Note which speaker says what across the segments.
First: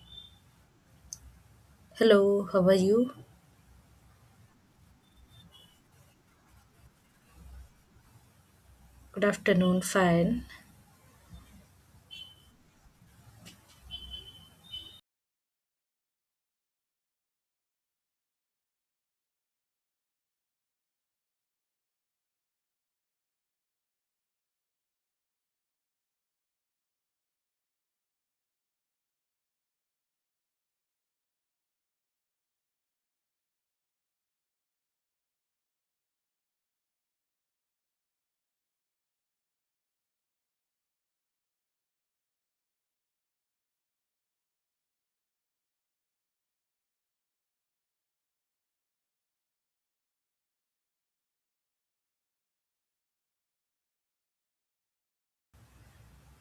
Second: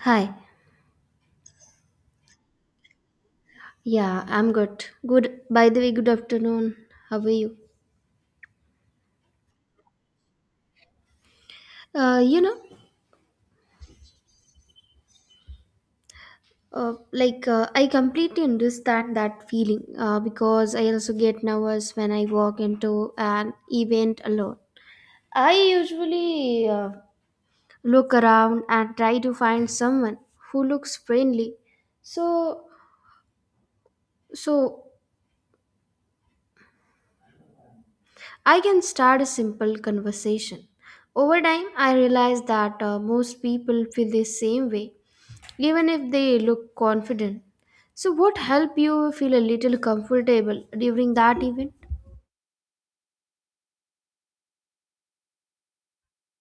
Speaker 1: Hi.
Speaker 2: Hello, how are you?
Speaker 1: Yeah, I'm good. Good. By the way, good afternoon. How are you?
Speaker 2: Good afternoon, fine.
Speaker 1: You know, like I completely understand that feeling because I also get nervous when I walk into an event alone. I usually look around and try to find someone who looks friendly, so so I can start a simple conversation. Over time, I realized that most people feel the same way even if they look confident. So what helped you feel a little comfortable during that event?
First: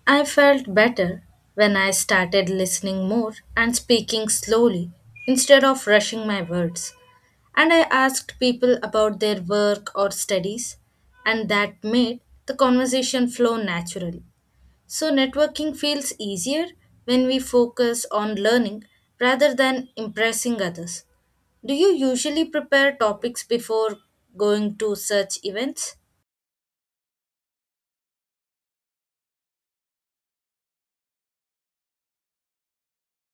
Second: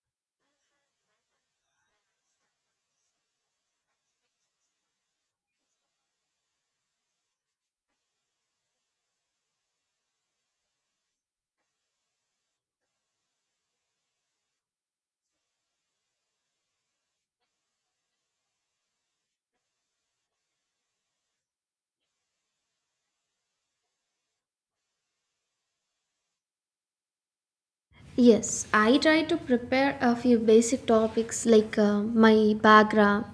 Speaker 2: I felt better when I started listening more and speaking slowly instead of rushing my words. And I asked people about their work or studies, and that made the conversation flow naturally. So, networking feels easier when we focus on learning rather than impressing others. Do you usually prepare topics before going to such events?
Speaker 1: Yes, I try to prepare a few basic topics like my background,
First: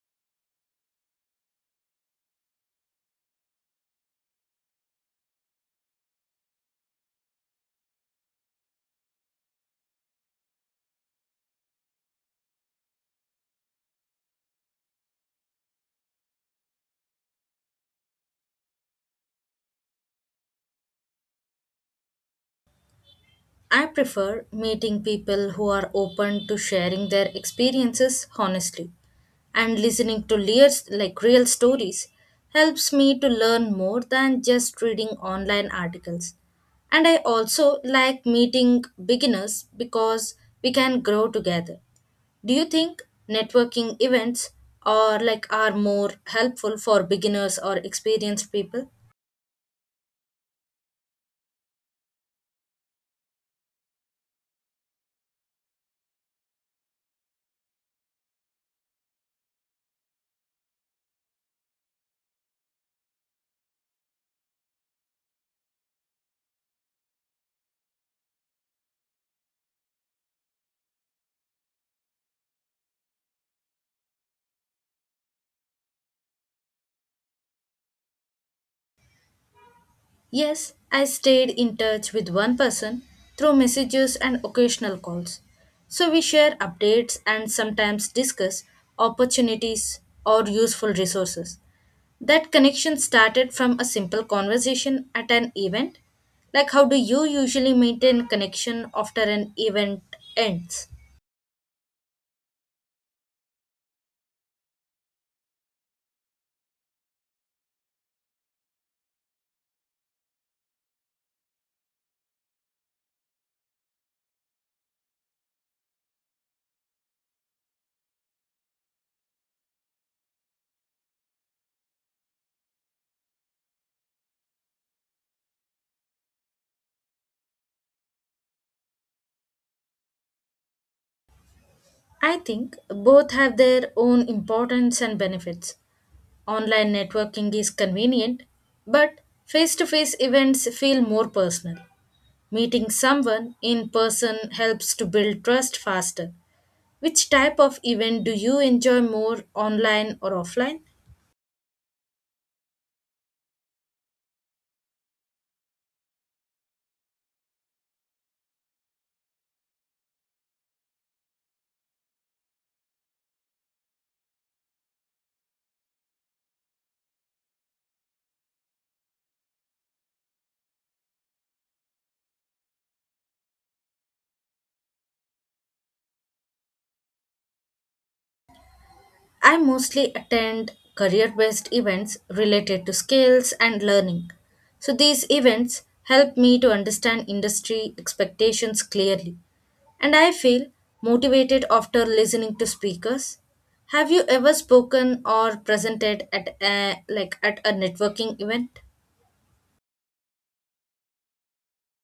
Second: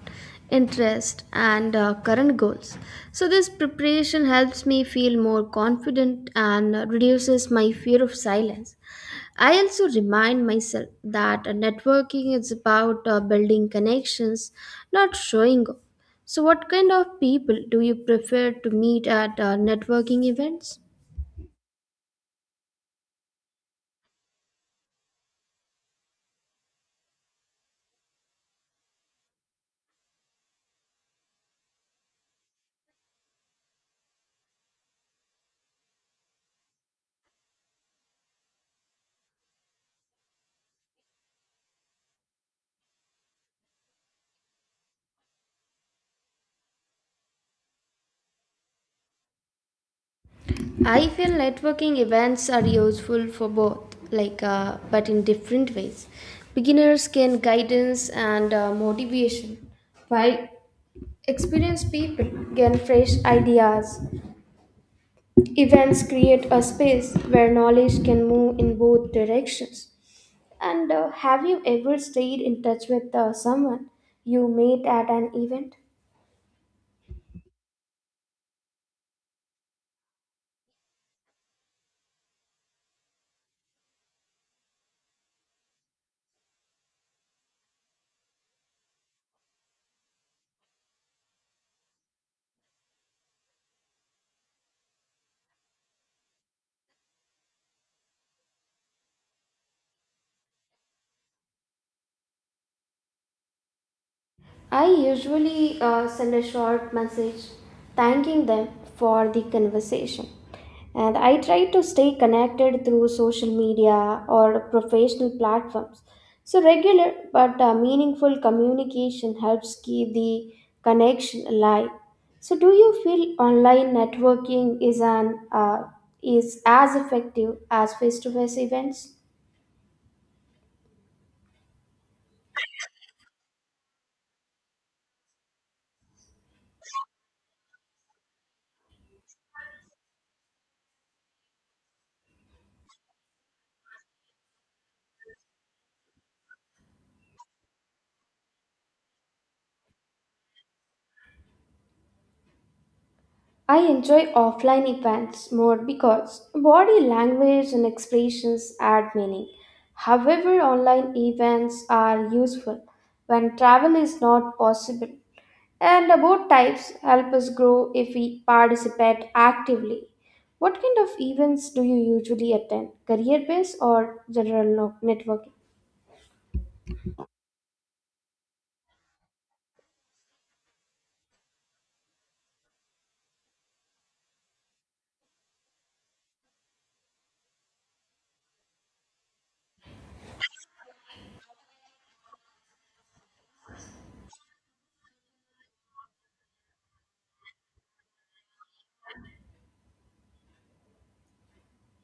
Speaker 1: interest, and current goals. So, this preparation helps me feel more confident and reduces my fear of silence. I also remind myself that networking is about building connections, not showing off. So, what kind of people do you prefer to meet at networking events?
Speaker 2: I prefer meeting people who are open to sharing their experiences honestly and listening to real, real stories helps me to learn more than just reading online articles. And I also like meeting beginners because we can grow together. Do you think networking events or like are more helpful for beginners or experienced people?
Speaker 1: I feel networking events are useful for both, but in different ways. Beginners gain guidance and motivation, while experienced people gain fresh ideas. Events create a space where knowledge can move in both directions. And have you ever stayed in touch with someone you met at an event?
Speaker 2: Yes, I stayed in touch with one person through messages and occasional calls. So we share updates and sometimes discuss opportunities or useful resources. That connection started from a simple conversation at an event. Like, how do you usually maintain connection after an event ends?
Speaker 1: I usually send a short message thanking them for the conversation. And I try to stay connected through social media or professional platforms. So, regular but meaningful communication helps keep the connection alive. So, do you feel online networking is as effective as face to face events?
Speaker 2: I think both have their own importance and benefits. Online networking is convenient, but face to face events feel more personal. Meeting someone in person helps to build trust faster. Which type of event do you enjoy more, online or offline?
Speaker 1: I enjoy offline events more because body language and expressions add meaning. However, online events are useful when travel is not possible, and both types help us grow if we participate actively. What kind of events do you usually attend? Career based or general no- networking?
Speaker 2: I mostly attend career based events related to skills and learning. So these events help me to understand industry expectations clearly, and I feel motivated after listening to speakers. Have you ever spoken or presented at a networking event?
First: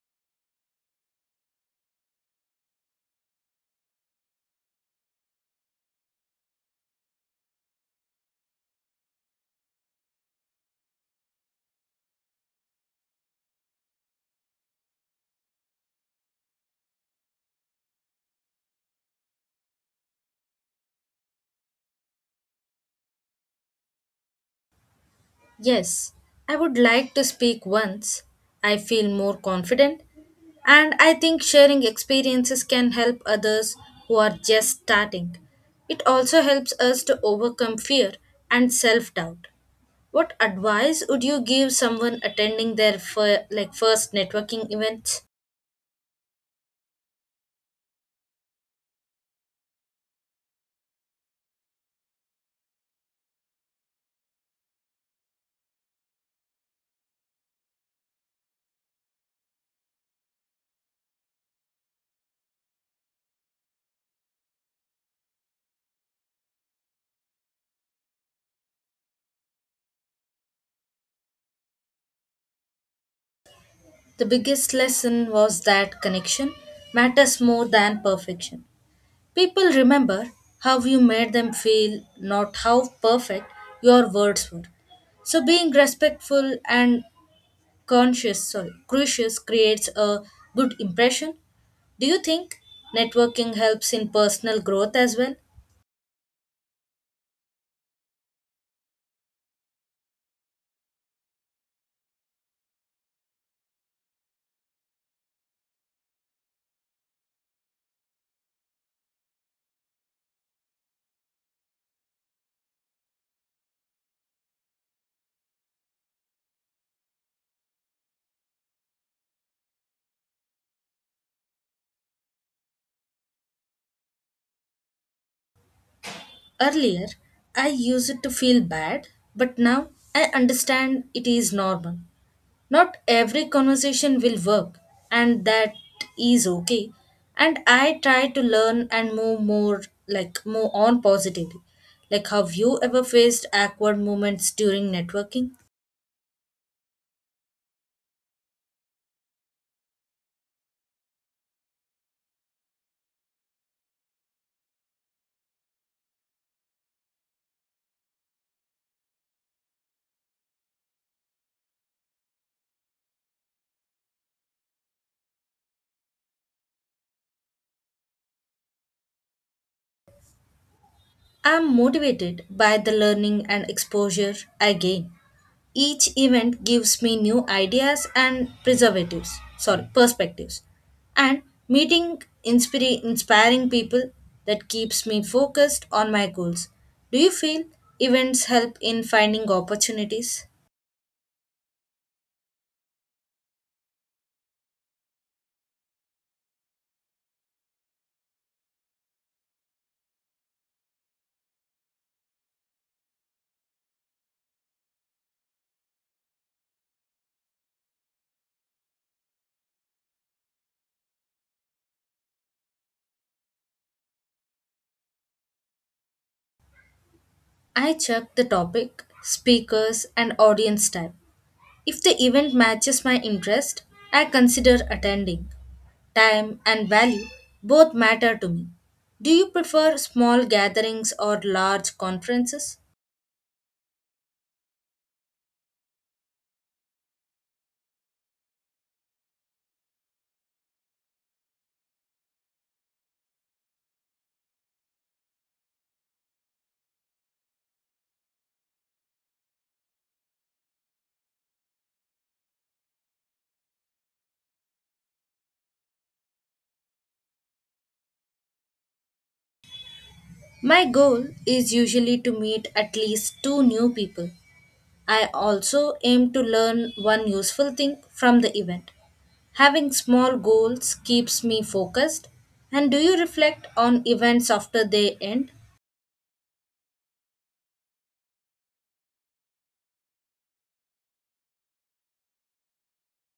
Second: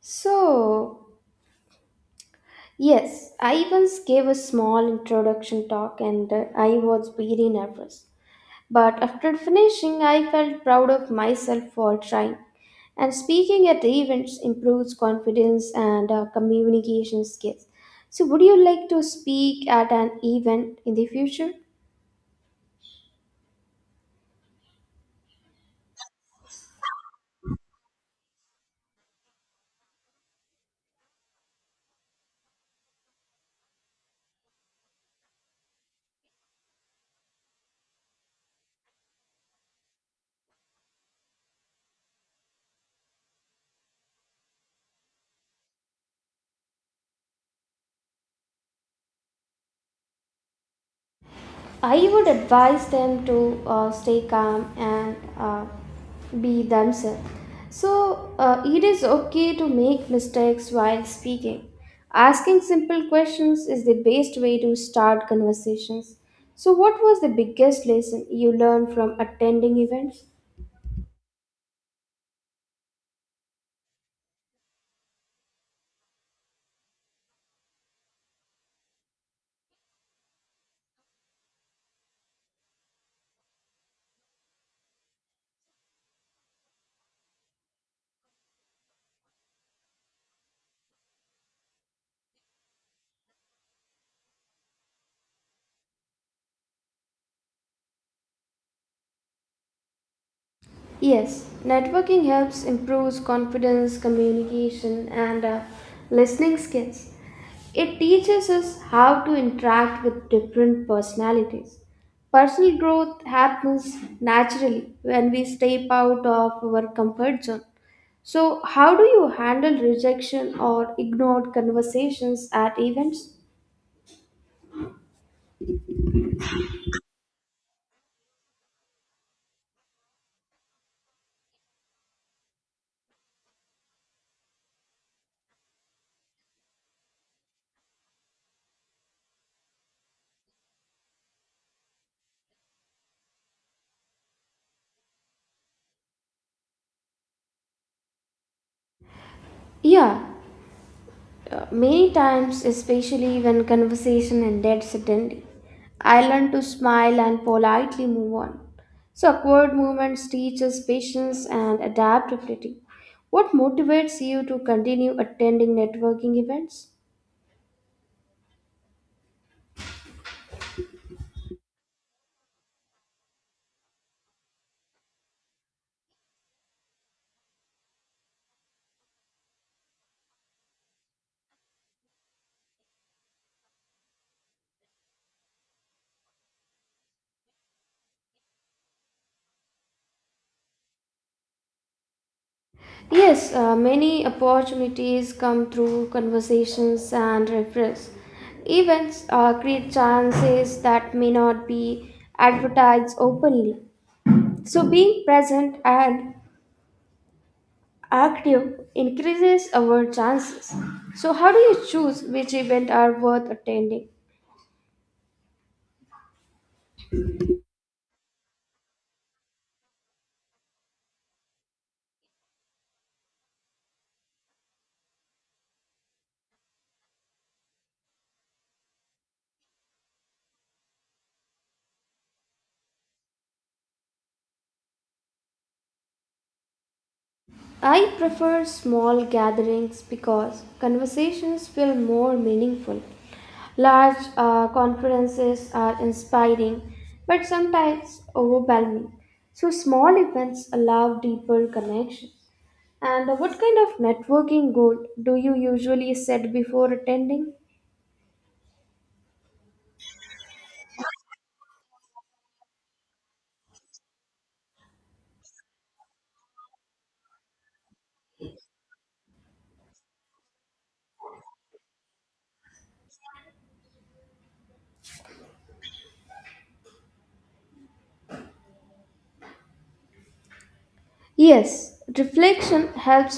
Speaker 1: So, yes, I once gave a small introduction talk and I was very nervous. But after finishing, I felt proud of myself for trying. And speaking at events improves confidence and communication skills. So, would you like to speak at an event in the future?
Speaker 2: Yes, I would like to speak once. I feel more confident, and I think sharing experiences can help others who are just starting. It also helps us to overcome fear and self doubt. What advice would you give someone attending their first networking events?
Speaker 1: I would advise them to stay calm and be themselves. So, it is okay to make mistakes while speaking. Asking simple questions is the best way to start conversations. So, what was the biggest lesson you learned from attending events?
Speaker 2: The biggest lesson was that connection matters more than perfection. People remember how you made them feel, not how perfect your words were. So being respectful and conscious, sorry, crucious creates a good impression. Do you think networking helps in personal growth as well?
Speaker 1: Yes, networking helps improves confidence, communication, and listening skills. It teaches us how to interact with different personalities. Personal growth happens naturally when we step out of our comfort zone. So, how do you handle rejection or ignored conversations at events?
Speaker 2: Earlier, I used to feel bad, but now I understand it is normal. Not every conversation will work, and that is okay. And I try to learn and move on positively. Like, have you ever faced awkward moments during networking?
Speaker 1: Yeah, many times, especially when conversation ended suddenly, I learned to smile and politely move on. So, awkward moments teach us patience and adaptability. What motivates you to continue attending networking events?
Speaker 2: I'm motivated by the learning and exposure I gain. Each event gives me new ideas and perspectives. And meeting inspiring people that keeps me focused on my goals. Do you feel events help in finding opportunities?
Speaker 1: Yes, many opportunities come through conversations and referrals. Events create chances that may not be advertised openly. So, being present and active increases our chances. So, how do you choose which events are worth attending?
Speaker 2: I check the topic, speakers, and audience type. If the event matches my interest, I consider attending. Time and value both matter to me. Do you prefer small gatherings or large conferences?
Speaker 1: I prefer small gatherings because conversations feel more meaningful. Large conferences are inspiring but sometimes overwhelming. So, small events allow deeper connections. And what kind of networking goal do you usually set before attending?
Speaker 2: My goal is usually to meet at least two new people. I also aim to learn one useful thing from the event. Having small goals keeps me focused. And do you reflect on events after they end?
Speaker 1: Yes, reflection helps